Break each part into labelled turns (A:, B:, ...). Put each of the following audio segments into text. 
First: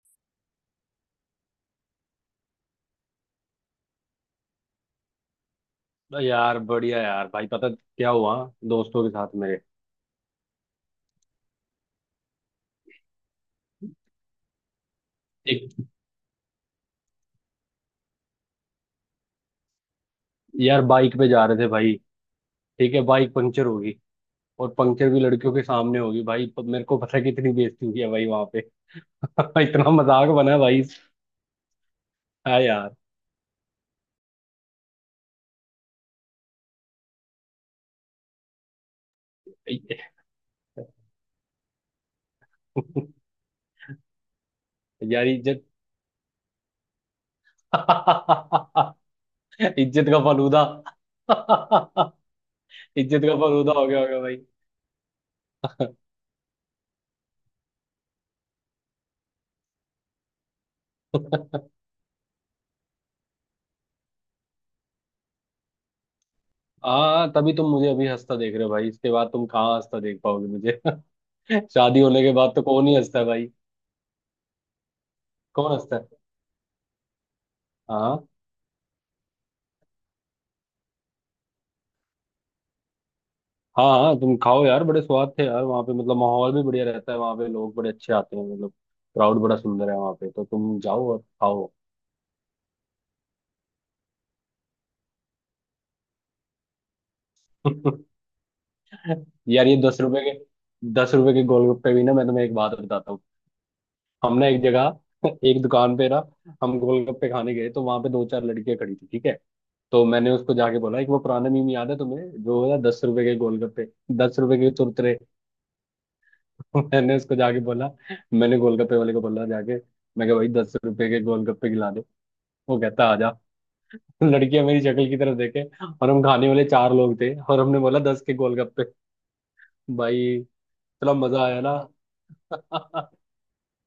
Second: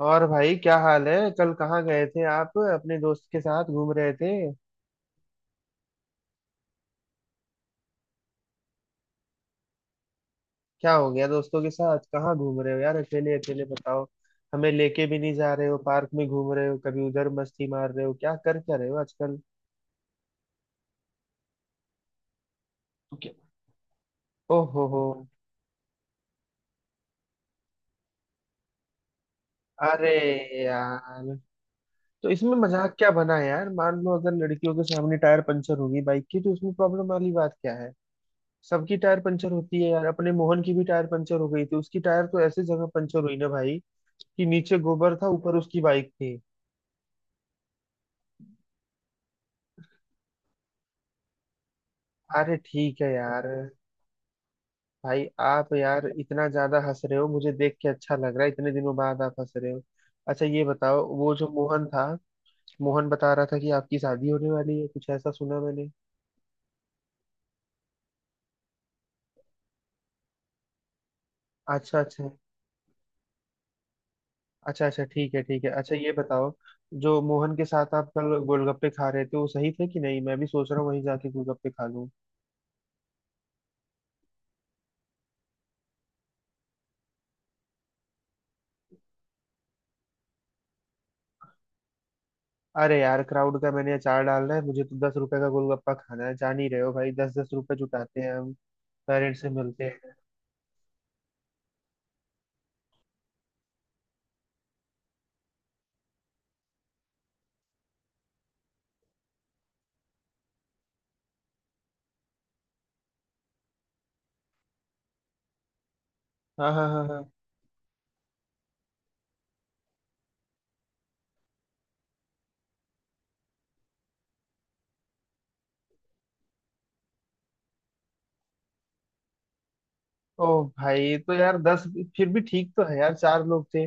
A: और भाई क्या हाल है। कल कहाँ गए थे आप? अपने दोस्त के साथ घूम रहे थे?
B: यार बढ़िया यार भाई। पता क्या हुआ दोस्तों के साथ मेरे।
A: क्या हो गया? दोस्तों के साथ कहाँ घूम रहे हो यार, अकेले अकेले बताओ। हमें लेके भी नहीं जा रहे हो।
B: एक
A: पार्क में घूम रहे हो, कभी उधर मस्ती मार रहे हो, क्या रहे हो आजकल?
B: यार बाइक पे जा रहे थे भाई। ठीक है
A: तो क्या।
B: बाइक पंचर होगी।
A: ओ
B: और
A: हो हो।
B: पंचर भी लड़कियों के सामने होगी भाई। मेरे को पता है कितनी बेइज्जती हुई है भाई वहां पे। इतना
A: अरे
B: मजाक बना है भाई।
A: यार, तो इसमें
B: हाँ
A: मजाक
B: यार।
A: क्या बना है यार? मान लो अगर लड़कियों के सामने टायर पंचर होगी बाइक की, तो उसमें प्रॉब्लम वाली बात क्या है? सबकी टायर पंचर होती है यार। अपने मोहन की भी टायर पंचर हो गई थी। उसकी टायर तो ऐसे जगह पंचर हुई ना भाई, कि नीचे गोबर
B: यार
A: था, ऊपर
B: इज्जत।
A: उसकी बाइक थी।
B: इज्जत का फलूदा।
A: अरे ठीक है
B: इज्जत का
A: यार।
B: फलूदा हो गया होगा भाई।
A: भाई आप यार इतना ज्यादा हंस रहे हो, मुझे देख के अच्छा लग रहा है, इतने दिनों बाद आप हंस रहे हो। अच्छा ये बताओ, वो जो मोहन था, मोहन बता रहा था कि आपकी शादी होने वाली है, कुछ ऐसा सुना मैंने।
B: हाँ तभी तुम मुझे अभी हंसता देख रहे हो भाई। इसके बाद तुम कहाँ हंसता देख पाओगे मुझे।
A: अच्छा
B: शादी होने
A: अच्छा।
B: के बाद तो कौन ही हंसता है भाई।
A: अच्छा अच्छा, ठीक है ठीक है।
B: कौन
A: अच्छा
B: हंसता
A: ये
B: है।
A: बताओ, जो मोहन के साथ आप
B: हाँ।
A: कल गोलगप्पे खा रहे थे वो सही थे कि नहीं? मैं भी सोच रहा हूँ वहीं जाके गोलगप्पे खा लूँ।
B: हाँ हाँ तुम खाओ यार। बड़े स्वाद थे यार वहाँ पे। मतलब माहौल भी बढ़िया रहता है वहाँ पे। लोग बड़े अच्छे आते हैं मतलब क्राउड बड़ा सुंदर है वहाँ पे। तो तुम जाओ और खाओ।
A: अरे यार क्राउड का मैंने अचार डालना है, मुझे तो 10 रुपए का गोलगप्पा खाना है। जान ही रहे हो भाई, 10-10 रुपए जुटाते हैं हम, पेरेंट्स से
B: यार ये
A: मिलते
B: दस
A: हैं।
B: रुपए के 10 रुपए के गोलगप्पे भी ना। मैं तुम्हें एक बात बताता हूँ। हमने एक जगह एक दुकान पे ना हम गोलगप्पे खाने गए। तो वहाँ पे दो चार लड़के खड़ी थी ठीक है। तो मैंने उसको जाके बोला। एक वो पुराना मीम याद है तुम्हें जो है 10 रुपए के गोलगप्पे 10 रुपए के चुरचुरे।
A: हाँ हाँ हाँ
B: मैंने
A: हाँ।
B: उसको जाके बोला मैंने गोलगप्पे वाले को बोला जाके। मैं कहा भाई 10 रुपए के गोलगप्पे खिला। वो कहता आजा। लड़कियां मेरी शक्ल की तरफ देखे। और हम खाने वाले चार लोग थे और हमने बोला दस के गोलगप्पे भाई।
A: ओ
B: इतना
A: भाई, तो
B: मजा
A: यार
B: आया ना।
A: फिर भी ठीक तो है यार, चार लोग थे।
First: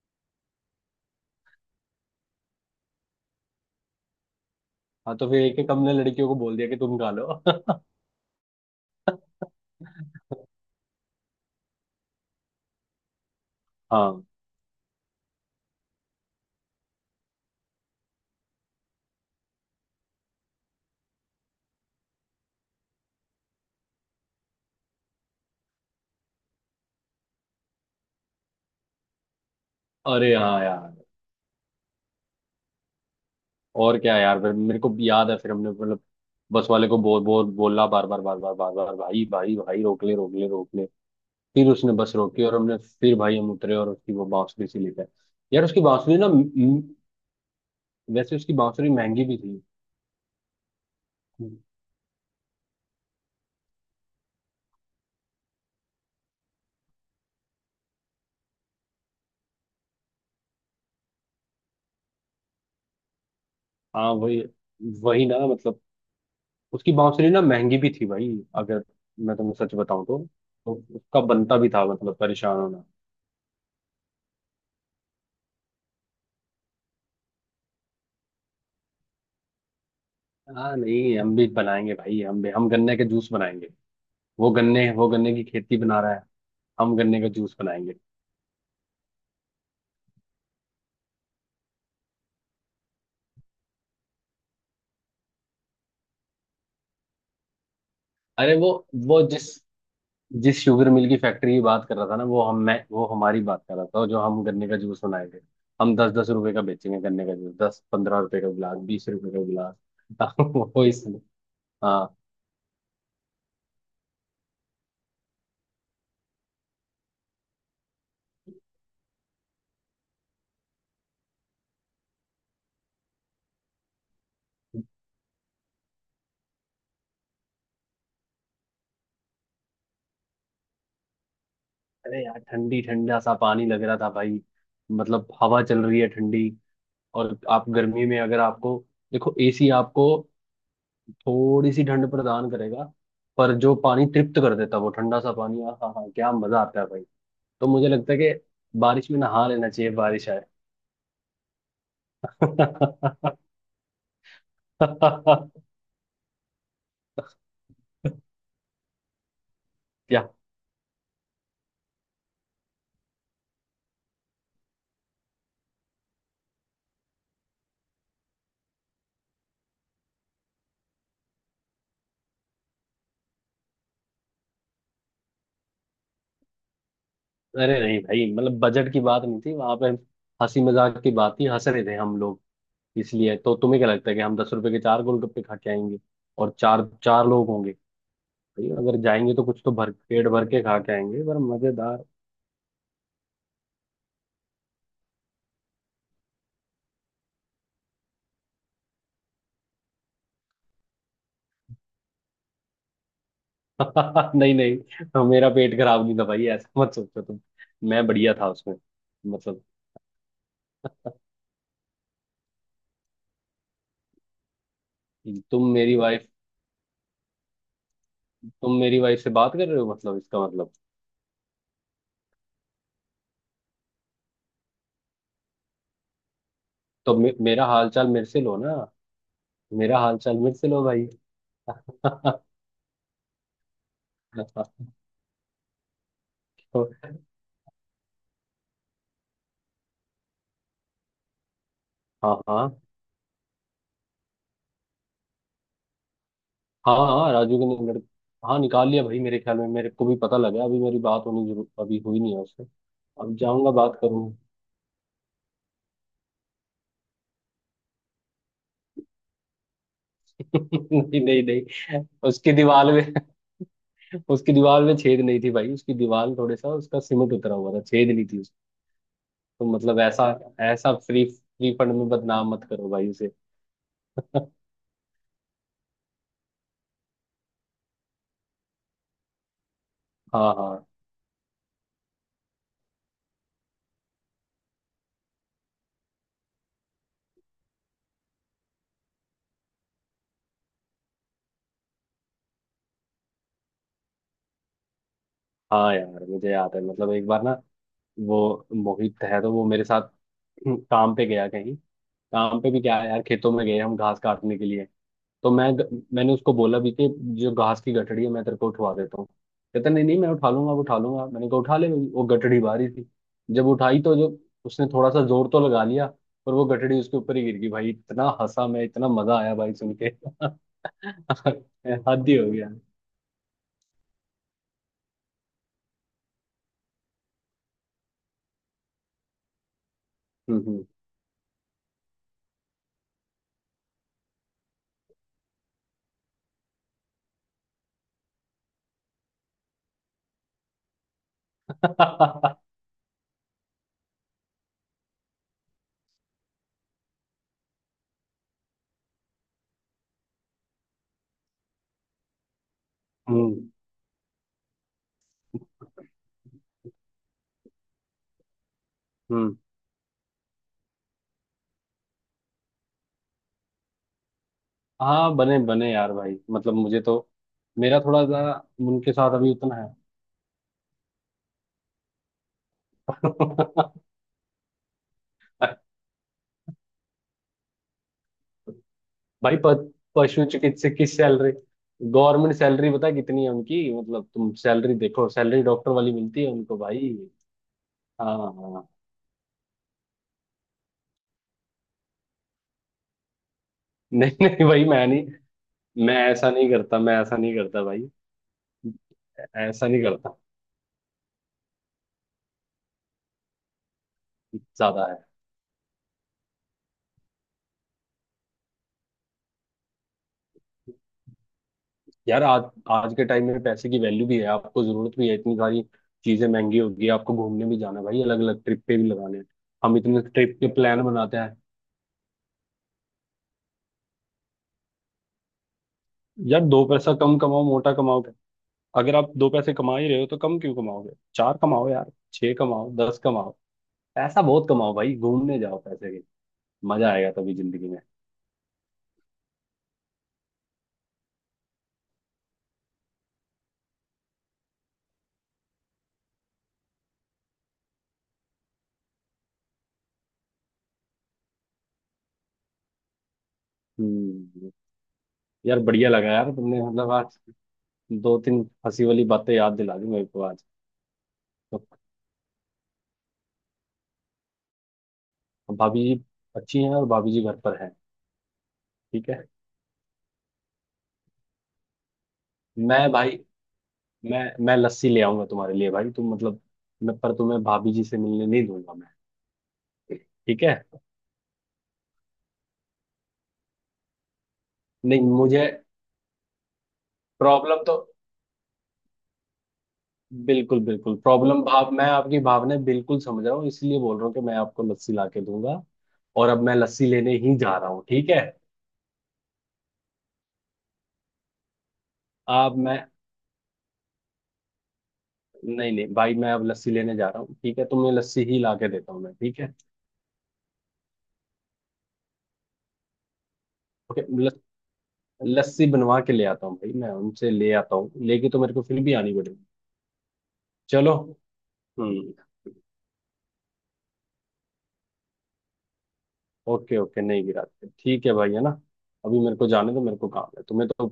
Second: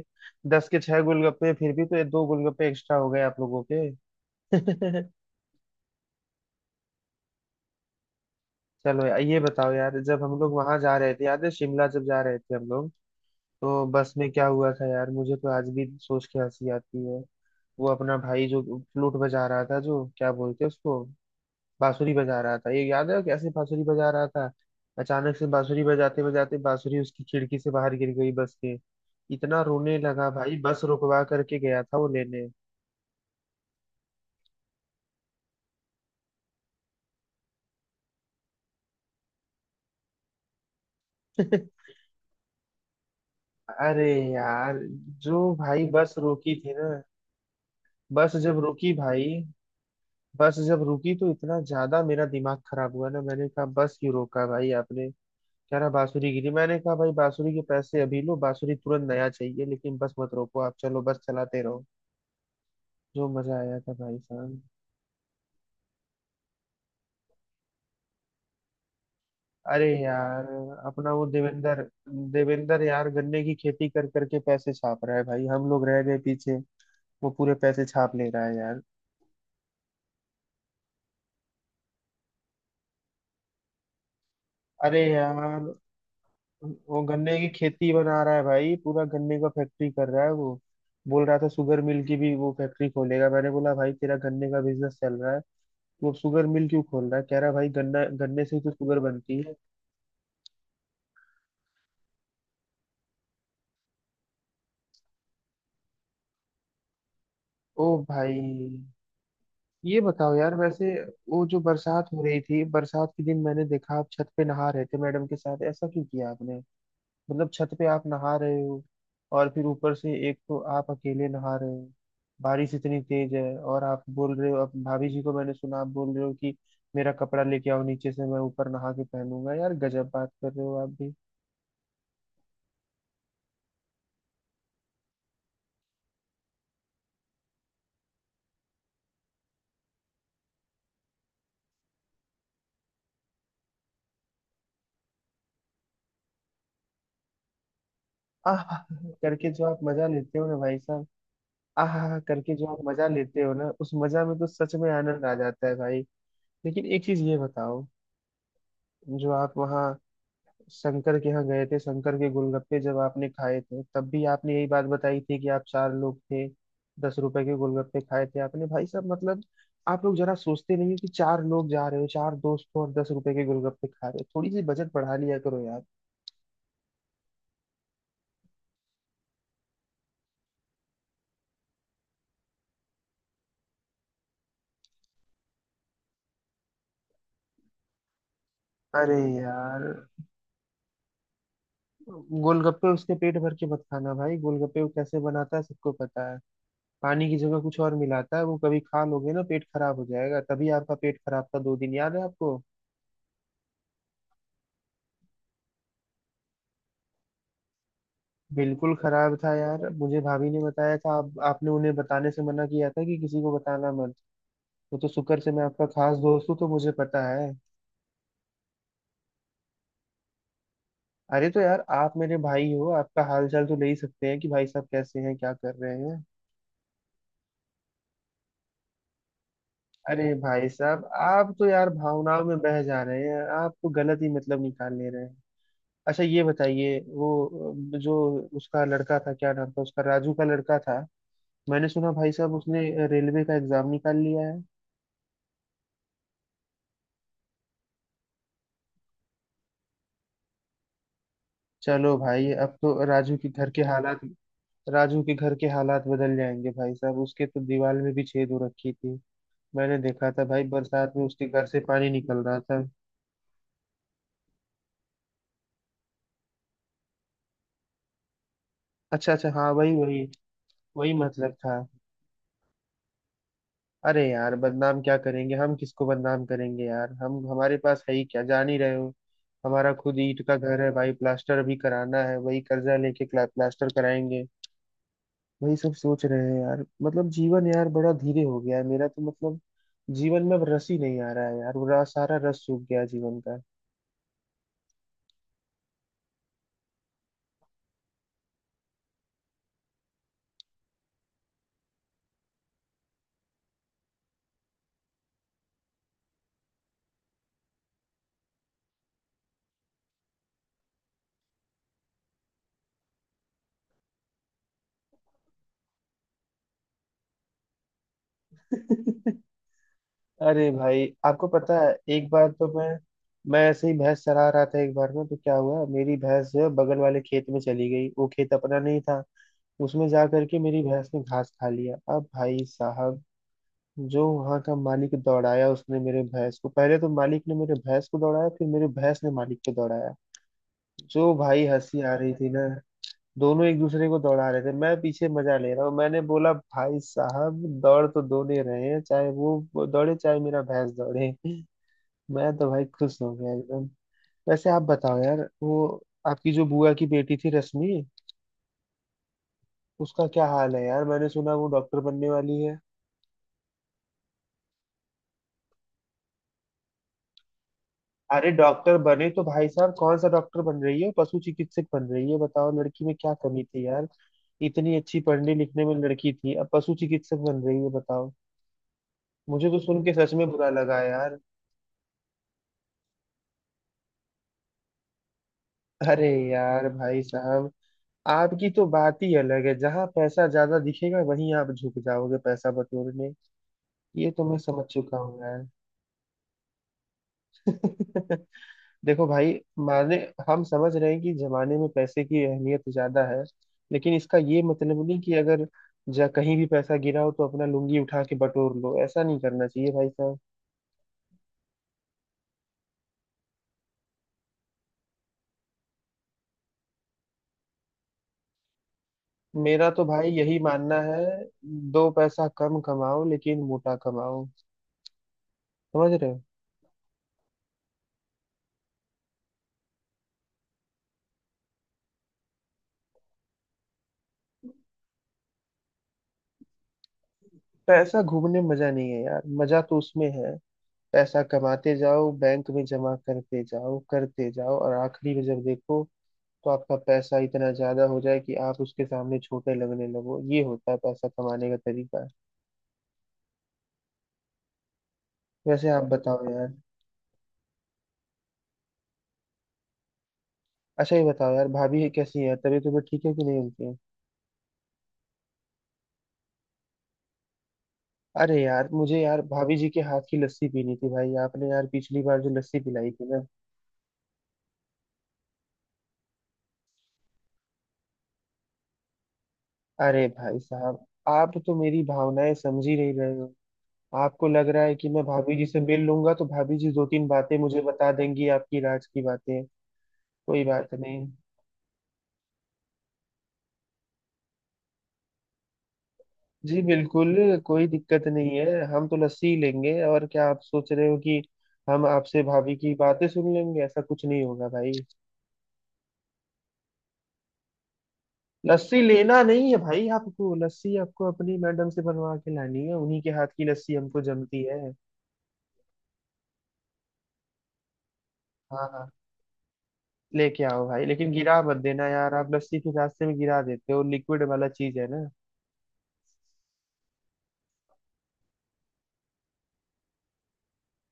A: 10 के 6 गोलगप्पे, फिर भी तो ये दो गोलगप्पे एक्स्ट्रा हो गए आप लोगों के।
B: हाँ तो फिर एक एक हमने लड़कियों को बोल दिया कि तुम खा लो।
A: चलो यार, ये बताओ यार, जब हम लोग वहां जा रहे थे, याद है शिमला जब जा रहे थे हम लोग, तो बस
B: हाँ।
A: में क्या हुआ था यार, मुझे तो आज भी सोच के हंसी आती है। वो अपना भाई जो फ्लूट बजा रहा था, जो क्या बोलते हैं उसको, बांसुरी बजा रहा था, ये याद है कैसे बांसुरी बजा रहा था। अचानक से बांसुरी बजाते बजाते बांसुरी उसकी खिड़की से बाहर गिर गई बस के। इतना रोने लगा
B: अरे
A: भाई,
B: हाँ
A: बस
B: यार।
A: रुकवा करके गया था वो लेने।
B: और क्या यार फिर मेरे को याद है फिर हमने मतलब बस वाले को बोल बोल बोला बार बार बार बार बार बार भाई भाई भाई रोक ले रोक ले रोक ले। फिर उसने बस रोकी और हमने फिर भाई हम उतरे और
A: अरे
B: उसकी वो बांसुरी
A: यार,
B: सी लेकर।
A: जो
B: यार उसकी
A: भाई बस
B: बांसुरी ना
A: रोकी थी ना, बस
B: वैसे उसकी
A: जब
B: बांसुरी
A: रुकी
B: महंगी
A: भाई,
B: भी
A: बस जब रुकी तो
B: थी।
A: इतना ज्यादा मेरा दिमाग खराब हुआ ना, मैंने कहा बस क्यों रोका भाई आपने? कह रहा बांसुरी गिरी। मैंने कहा भाई, बांसुरी के पैसे अभी लो, बांसुरी तुरंत नया चाहिए, लेकिन बस मत रोको आप, चलो बस चलाते रहो। जो मजा आया था
B: हाँ।
A: भाई
B: वही
A: साहब।
B: वही ना मतलब उसकी बांसुरी ना महंगी भी थी भाई। अगर मैं तुम्हें सच
A: अरे
B: बताऊं
A: यार,
B: तो
A: अपना
B: उसका
A: वो
B: बनता भी
A: देवेंद्र,
B: था मतलब परेशान
A: देवेंद्र
B: होना।
A: यार गन्ने की खेती कर करके पैसे छाप रहा है भाई, हम लोग रह गए पीछे। वो पूरे पैसे छाप ले रहा है यार।
B: हाँ नहीं हम भी बनाएंगे भाई हम गन्ने के जूस बनाएंगे।
A: अरे
B: वो गन्ने
A: यार,
B: की खेती बना रहा है। हम
A: वो
B: गन्ने का
A: गन्ने की
B: जूस
A: खेती
B: बनाएंगे।
A: बना रहा है भाई, पूरा गन्ने का फैक्ट्री कर रहा है वो। बोल रहा था शुगर मिल की भी वो फैक्ट्री खोलेगा। मैंने बोला भाई तेरा गन्ने का बिजनेस चल रहा है, वो शुगर मिल क्यों खोल रहा है? कह रहा है भाई, गन्ना, गन्ने
B: अरे
A: से ही तो
B: वो
A: शुगर
B: वो
A: बनती
B: जिस
A: है।
B: जिस शुगर मिल की फैक्ट्री की बात कर रहा था ना। वो हम मैं वो हमारी बात कर रहा था जो हम गन्ने का जूस बनाएंगे। हम 10 10 रुपए का बेचेंगे गन्ने का जूस। दस
A: ओ
B: पंद्रह
A: भाई,
B: रुपए का गिलास 20 रुपए का गिलास।
A: ये बताओ यार
B: वो
A: वैसे,
B: इसमें।
A: वो जो बरसात
B: हाँ।
A: हो रही थी, बरसात के दिन मैंने देखा आप छत पे नहा रहे थे मैडम के साथ। ऐसा क्यों किया आपने? मतलब छत पे आप नहा रहे हो, और फिर ऊपर से एक तो आप अकेले नहा रहे हो, बारिश इतनी तेज है, और आप बोल रहे हो, अब भाभी जी को मैंने सुना आप बोल रहे हो कि मेरा कपड़ा लेके आओ नीचे से, मैं ऊपर नहा के पहनूंगा। यार गजब बात कर रहे हो आप भी।
B: अरे यार ठंडी ठंडा सा पानी लग रहा था भाई। मतलब हवा चल रही है ठंडी। और आप गर्मी में अगर आपको देखो एसी आपको थोड़ी सी ठंड प्रदान करेगा। पर जो पानी तृप्त कर देता है, वो ठंडा सा पानी आहा हा क्या मजा आता है भाई। तो मुझे लगता है
A: आह
B: कि बारिश में नहा
A: करके जो
B: लेना
A: आप
B: चाहिए
A: मजा
B: बारिश
A: लेते
B: आए।
A: हो ना भाई साहब, आह करके जो आप मजा
B: क्या।
A: लेते हो ना, उस मजा में तो सच में आनंद आ जाता है भाई। लेकिन एक चीज ये बताओ, जो आप वहाँ शंकर के यहाँ गए थे, शंकर के गोलगप्पे जब आपने खाए थे, तब भी आपने यही बात बताई थी कि आप चार लोग थे, 10 रुपए के गोलगप्पे खाए थे आपने भाई साहब। मतलब आप लोग जरा सोचते नहीं हो कि चार लोग जा रहे हो, चार दोस्त हो, और 10 रुपए के गोलगप्पे खा रहे हो? थोड़ी सी बजट बढ़ा लिया करो यार।
B: अरे नहीं भाई मतलब बजट की बात नहीं थी वहां पे। हंसी मजाक की बात थी हंस रहे थे हम लोग। इसलिए तो तुम्हें क्या लगता है कि हम 10 रुपए के चार गोलगप्पे खा के आएंगे और चार चार लोग होंगे। भाई अगर
A: अरे
B: जाएंगे तो कुछ तो
A: यार,
B: भर पेट भर के खा के आएंगे पर मजेदार।
A: गोलगप्पे उसके पेट भर के मत खाना भाई। गोलगप्पे वो कैसे बनाता है सबको पता है, पानी की जगह कुछ और मिलाता है वो। कभी खा लोगे ना पेट खराब हो जाएगा। तभी आपका पेट खराब था 2 दिन, याद है आपको?
B: नहीं नहीं मेरा पेट खराब नहीं था भाई ऐसा मत सोचो तुम। मैं बढ़िया था उसमें।
A: बिल्कुल खराब था
B: मतलब
A: यार, मुझे भाभी ने बताया था, आप आपने उन्हें बताने से मना किया था कि किसी को बताना मत। वो तो शुक्र से मैं
B: तुम
A: आपका
B: मेरी
A: खास
B: वाइफ
A: दोस्त हूँ, तो मुझे पता है।
B: तुम मेरी वाइफ से बात कर रहे हो मतलब इसका मतलब।
A: अरे तो यार, आप मेरे भाई हो, आपका हाल चाल तो ले ही सकते हैं कि भाई साहब कैसे हैं, क्या कर रहे हैं।
B: तो मेरा हालचाल मेरे से लो ना। मेरा
A: अरे
B: हालचाल मेरे से
A: भाई
B: लो
A: साहब,
B: भाई।
A: आप तो यार भावनाओं में बह जा रहे हैं, आप तो गलत ही मतलब निकाल ले रहे हैं। अच्छा ये
B: तो,
A: बताइए वो, जो उसका लड़का था, क्या नाम था उसका, राजू का लड़का था, मैंने सुना भाई
B: हाँ
A: साहब
B: हाँ
A: उसने रेलवे का एग्जाम निकाल लिया है।
B: हाँ। हाँ राजू के नंबर। हाँ निकाल लिया भाई मेरे ख्याल में। मेरे को भी पता लगा अभी। मेरी बात होनी जरूर अभी
A: चलो
B: हुई नहीं है
A: भाई,
B: उससे।
A: अब तो
B: अब
A: राजू के घर
B: जाऊंगा
A: के
B: बात
A: हालात,
B: करूंगा।
A: राजू के घर के हालात बदल जाएंगे भाई साहब। उसके तो दीवार में भी छेद हो रखी थी, मैंने देखा था भाई बरसात
B: नहीं
A: में
B: नहीं
A: उसके घर से
B: नहीं
A: पानी निकल
B: उसकी
A: रहा था।
B: दीवार में उसकी दीवार में छेद नहीं थी भाई। उसकी दीवार थोड़े सा उसका सीमेंट उतरा हुआ था छेद नहीं थी उसकी।
A: अच्छा अच्छा,
B: तो
A: हाँ वही
B: मतलब
A: वही।
B: ऐसा ऐसा
A: वही
B: फ्री
A: मतलब
B: फ्री
A: था।
B: फंड में बदनाम मत करो भाई उसे।
A: अरे यार, बदनाम क्या करेंगे हम? किसको बदनाम करेंगे यार? हम, हमारे पास है ही क्या, जान ही रहे हो। हमारा खुद ईंट
B: हाँ
A: का घर
B: हाँ
A: है भाई, प्लास्टर अभी कराना है, वही कर्जा लेके प्लास्टर कराएंगे, वही सब सोच रहे हैं यार। मतलब जीवन यार बड़ा धीरे हो गया है मेरा, तो मतलब जीवन में अब रस ही नहीं आ रहा है यार, पूरा सारा रस सूख गया है जीवन का।
B: हाँ। यार मुझे याद है मतलब एक बार ना वो मोहित है तो वो मेरे साथ काम पे गया कहीं। काम पे भी क्या है यार खेतों में गए हम घास काटने के लिए। तो मैंने उसको बोला भी कि जो घास की गठड़ी है मैं तेरे को उठवा देता हूँ। कहता नहीं नहीं मैं उठा लूंगा उठा लूंगा। मैंने कहा उठा ले। वो गठड़ी भारी थी। जब उठाई तो जो उसने थोड़ा सा जोर तो लगा लिया पर वो गठड़ी उसके ऊपर ही गिर गई भाई। इतना हंसा मैं इतना मजा आया भाई सुन के।
A: अरे भाई, आपको पता है,
B: हद
A: एक
B: ही हो
A: बार तो
B: गया।
A: मैं ऐसे ही भैंस चरा रहा था एक बार में, तो क्या हुआ, मेरी भैंस जो है बगल वाले खेत में चली गई, वो खेत अपना नहीं था। उसमें जा करके
B: हम्म।
A: मेरी भैंस ने घास खा लिया। अब भाई साहब, जो वहां का मालिक दौड़ाया उसने मेरे भैंस को, पहले तो मालिक ने मेरे भैंस को दौड़ाया, फिर मेरे भैंस ने मालिक को दौड़ाया। जो भाई हंसी आ रही थी ना, दोनों एक दूसरे को दौड़ा रहे थे, मैं पीछे मजा ले रहा हूँ। मैंने बोला भाई साहब, दौड़ तो दोनों ही रहे हैं, चाहे वो दौड़े चाहे मेरा भैंस दौड़े। मैं तो भाई खुश हो गया
B: हम्म
A: एकदम। वैसे आप बताओ यार, वो आपकी जो बुआ की बेटी थी, रश्मि,
B: हम्म।
A: उसका क्या हाल है यार? मैंने सुना वो डॉक्टर बनने वाली है।
B: हाँ बने बने यार भाई मतलब मुझे तो मेरा थोड़ा सा
A: अरे डॉक्टर
B: उनके
A: बने
B: साथ
A: तो
B: अभी
A: भाई
B: उतना है।
A: साहब, कौन सा डॉक्टर बन रही है? पशु चिकित्सक बन रही है, बताओ। लड़की में क्या कमी थी यार, इतनी अच्छी पढ़ने लिखने में लड़की थी, अब पशु चिकित्सक बन रही है, बताओ।
B: भाई
A: मुझे तो सुन के सच
B: पशु
A: में बुरा
B: चिकित्सक
A: लगा
B: की
A: यार।
B: सैलरी गवर्नमेंट सैलरी पता है कितनी है उनकी। मतलब तुम सैलरी देखो सैलरी डॉक्टर वाली
A: अरे
B: मिलती है उनको
A: यार
B: भाई।
A: भाई साहब,
B: हाँ हाँ
A: आपकी तो
B: हाँ।
A: बात ही अलग है, जहां पैसा ज्यादा दिखेगा वहीं आप झुक जाओगे पैसा बटोरने। ये
B: नहीं
A: तो मैं
B: नहीं
A: समझ
B: भाई मैं
A: चुका हूँ
B: नहीं।
A: यार।
B: मैं ऐसा नहीं करता मैं ऐसा नहीं करता भाई।
A: देखो भाई,
B: ऐसा नहीं
A: माने
B: करता।
A: हम समझ रहे हैं कि जमाने में पैसे की अहमियत ज्यादा है, लेकिन इसका ये
B: ज्यादा
A: मतलब नहीं
B: है।
A: कि अगर जा कहीं भी पैसा गिरा हो तो अपना लुंगी उठा के बटोर लो। ऐसा नहीं करना चाहिए भाई साहब।
B: यार आज आज के टाइम में पैसे की वैल्यू भी है। आपको जरूरत भी है। इतनी सारी चीजें महंगी हो गई है, आपको घूमने भी जाना है भाई अलग अलग ट्रिप पे भी लगाने हैं।
A: मेरा
B: हम
A: तो
B: इतने
A: भाई
B: ट्रिप
A: यही
B: के
A: मानना
B: प्लान
A: है,
B: बनाते हैं।
A: दो पैसा कम कमाओ लेकिन मोटा कमाओ, समझ रहे हो?
B: यार दो पैसा कम कमाओ मोटा कमाओ। अगर आप दो पैसे कमा ही रहे हो तो कम क्यों कमाओगे? चार कमाओ यार छह कमाओ दस कमाओ। पैसा बहुत कमाओ भाई। घूमने जाओ पैसे के। मजा आएगा तभी जिंदगी में।
A: पैसा घूमने में मजा नहीं है यार, मजा तो उसमें है, पैसा कमाते जाओ, बैंक में जमा करते जाओ, करते जाओ, और आखिरी में जब देखो, तो आपका पैसा इतना ज्यादा हो जाए कि आप उसके सामने छोटे लगने लगो। ये होता है पैसा कमाने का तरीका।
B: हम्म। यार
A: वैसे आप
B: बढ़िया लगा
A: बताओ
B: यार
A: यार,
B: तुमने मतलब आज दो तीन हंसी वाली बातें याद दिला दी मेरे को आज।
A: अच्छा ये बताओ यार,
B: तो
A: भाभी है कैसी है? तबीयत उबीयत ठीक है कि नहीं उनकी?
B: भाभी जी अच्छी हैं और भाभी जी घर पर हैं।
A: अरे यार, मुझे
B: ठीक
A: यार
B: है
A: भाभी जी के हाथ की लस्सी पीनी थी भाई। आपने यार पिछली बार जो लस्सी
B: मैं
A: पिलाई थी
B: भाई
A: ना।
B: मैं मैं लस्सी ले आऊंगा तुम्हारे लिए भाई तुम मतलब। मैं पर तुम्हें भाभी जी से मिलने नहीं दूंगा मैं।
A: अरे भाई
B: ठीक है
A: साहब, आप तो मेरी भावनाएं समझ ही नहीं रहे हो। आपको लग रहा है कि
B: नहीं
A: मैं भाभी
B: मुझे
A: जी से मिल लूंगा तो भाभी जी दो तीन बातें मुझे
B: प्रॉब्लम तो
A: बता देंगी आपकी राज की बातें। कोई
B: बिल्कुल
A: बात
B: बिल्कुल
A: नहीं।
B: प्रॉब्लम भाव मैं आपकी भावनाएं बिल्कुल समझ रहा हूँ इसलिए बोल रहा हूँ कि मैं आपको लस्सी ला के दूंगा। और अब मैं
A: जी
B: लस्सी
A: बिल्कुल।
B: लेने ही जा
A: कोई
B: रहा हूँ
A: दिक्कत
B: ठीक है।
A: नहीं है, हम तो लस्सी ही लेंगे, और क्या आप सोच रहे हो कि हम आपसे भाभी
B: आप
A: की
B: मैं
A: बातें सुन लेंगे? ऐसा कुछ नहीं होगा भाई।
B: नहीं नहीं भाई मैं अब लस्सी लेने जा रहा हूँ ठीक है। तुम्हें लस्सी ही ला के
A: लस्सी
B: देता हूँ मैं
A: लेना
B: ठीक
A: नहीं
B: है।
A: है भाई आपको लस्सी, आपको अपनी मैडम से बनवा के लानी है, उन्हीं के हाथ की लस्सी हमको
B: ओके
A: जमती है।
B: लस्सी बनवा के ले आता हूँ भाई। मैं उनसे ले आता हूँ लेके तो मेरे को
A: हाँ
B: फिर
A: हाँ।
B: भी आनी पड़ेगी।
A: लेके आओ भाई,
B: चलो
A: लेकिन गिरा मत देना यार,
B: हम्म
A: आप लस्सी के रास्ते में गिरा देते हो, लिक्विड वाला चीज है ना।
B: ओके ओके नहीं गिराते ठीक है भाई है ना। अभी मेरे को जाने दो मेरे को काम है।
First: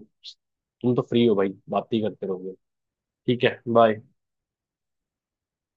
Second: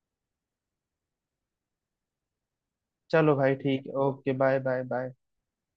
B: तुम तो फ्री हो भाई बात ही करते रहोगे।
A: चलो
B: ठीक
A: भाई
B: है
A: ठीक है,
B: bye.
A: Okay, bye bye bye.